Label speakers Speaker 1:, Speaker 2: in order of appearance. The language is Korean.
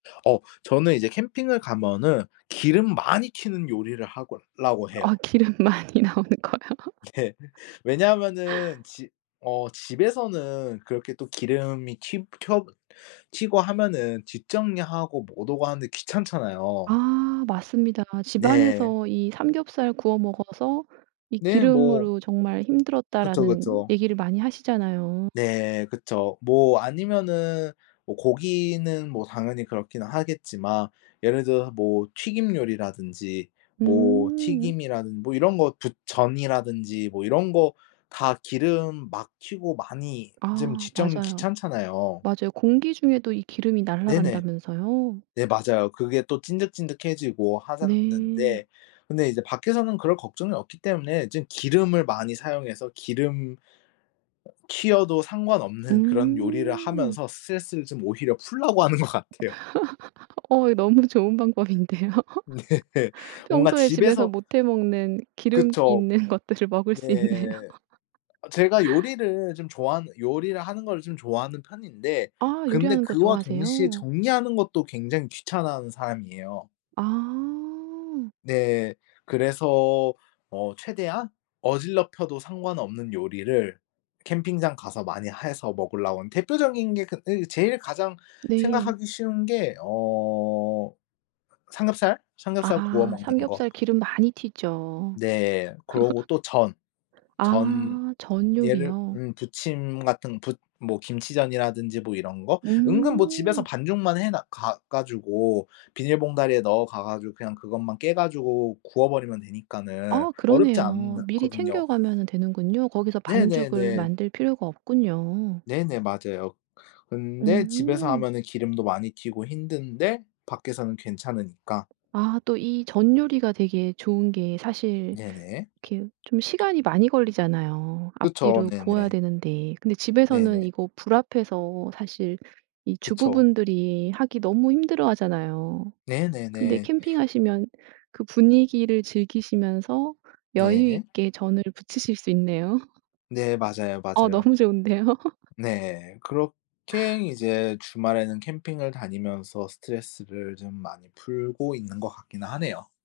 Speaker 1: 어 저는 이제 캠핑을 가면은 기름 많이 튀는 요리를 하고 라고 해요.
Speaker 2: 어 기름 많이 나오는 거요.
Speaker 1: 예. 왜냐하면은 집 어 집에서는 그렇게 또 기름이 튀 켜 튀고 하면은 뒷정리하고 못 오고 하는데 귀찮잖아요.
Speaker 2: 아 맞습니다. 집
Speaker 1: 네.
Speaker 2: 안에서 이 삼겹살 구워 먹어서 이
Speaker 1: 네. 뭐
Speaker 2: 기름으로 정말
Speaker 1: 그쵸,
Speaker 2: 힘들었다라는
Speaker 1: 그쵸.
Speaker 2: 얘기를 많이 하시잖아요.
Speaker 1: 네. 그쵸. 뭐 아니면은 뭐 고기는 뭐 당연히 그렇긴 하겠지만 예를 들어서 뭐 튀김 요리라든지 뭐
Speaker 2: 음.
Speaker 1: 튀김이라든 뭐 이런 거 부 전이라든지 뭐 이런 거 다 기름 막 튀고 많이 좀
Speaker 2: 아
Speaker 1: 집 정리
Speaker 2: 맞아요.
Speaker 1: 귀찮잖아요.
Speaker 2: 맞아요. 공기 중에도 이 기름이
Speaker 1: 네네.
Speaker 2: 날아간다면서요?
Speaker 1: 네 맞아요. 그게 또 찐득찐득해지고 하자
Speaker 2: 네.
Speaker 1: 는데 근데 이제 밖에서는 그럴 걱정이 없기 때문에 좀 기름을 많이 사용해서 기름 튀어도 상관없는 그런 요리를
Speaker 2: 음.
Speaker 1: 하면서 스트레스를 좀 오히려 풀려고 하는 것 같아요.
Speaker 2: 어 이 너무 좋은 방법인데요.
Speaker 1: 네. 뭔가
Speaker 2: 평소에 집에서
Speaker 1: 집에서
Speaker 2: 못 해 먹는 기름기
Speaker 1: 그쵸.
Speaker 2: 있는 것들을 먹을
Speaker 1: 네.
Speaker 2: 수 있네요.
Speaker 1: 아 제가 요리를 좀 좋아하는 요리를 하는 거를 좀 좋아하는 편인데
Speaker 2: 아
Speaker 1: 근데
Speaker 2: 요리하는 거
Speaker 1: 그와 동시에
Speaker 2: 좋아하세요?
Speaker 1: 정리하는 것도 굉장히 귀찮아하는 사람이에요.
Speaker 2: 아
Speaker 1: 네. 그래서 어 최대한 어지럽혀도 상관없는 요리를 캠핑장 가서 많이 해서 먹으려고 하는 대표적인 게 그 이 제일 가장
Speaker 2: 네.
Speaker 1: 생각하기 쉬운 게 어 삼겹살, 삼겹살 구워
Speaker 2: 아
Speaker 1: 먹는 거.
Speaker 2: 삼겹살 기름 많이 튀죠.
Speaker 1: 네. 그러고 또 전, 전
Speaker 2: 아 전
Speaker 1: 얘를
Speaker 2: 요리요?
Speaker 1: 음 부침 같은 부 뭐 김치전이라든지 뭐 이런 거. 은근 뭐 집에서
Speaker 2: 음.
Speaker 1: 반죽만 해 놔 가 가지고 비닐 봉다리에 넣어가 가지고 그냥 그것만 깨 가지고 구워버리면 되니까는
Speaker 2: 아
Speaker 1: 어렵지
Speaker 2: 그러네요. 미리
Speaker 1: 않거든요.
Speaker 2: 챙겨가면은 되는군요. 거기서 반죽을
Speaker 1: 네네네.
Speaker 2: 만들 필요가 없군요.
Speaker 1: 네네 맞아요. 근데 집에서
Speaker 2: 음.
Speaker 1: 하면은 기름도 많이 튀고 힘든데 밖에서는 괜찮으니까.
Speaker 2: 아 또 이 전 요리가 되게 좋은 게 사실
Speaker 1: 네네.
Speaker 2: 이렇게 좀 시간이 많이 걸리잖아요.
Speaker 1: 그쵸.
Speaker 2: 앞뒤로 구워야
Speaker 1: 네네.
Speaker 2: 되는데. 근데 집에서는
Speaker 1: 네네.
Speaker 2: 이거 불 앞에서 사실 이 주부
Speaker 1: 그쵸.
Speaker 2: 분들이 하기 너무 힘들어 하잖아요. 근데
Speaker 1: 네네네.
Speaker 2: 캠핑하시면 그 분위기를 즐기시면서
Speaker 1: 네.
Speaker 2: 여유있게 전을 부치실 수 있네요.
Speaker 1: 네 맞아요,
Speaker 2: 어
Speaker 1: 맞아요.
Speaker 2: 너무 좋은데요.
Speaker 1: 네. 그렇게 이제 주말에는 캠핑을 다니면서 스트레스를 좀 많이 풀고 있는 것 같기는 하네요.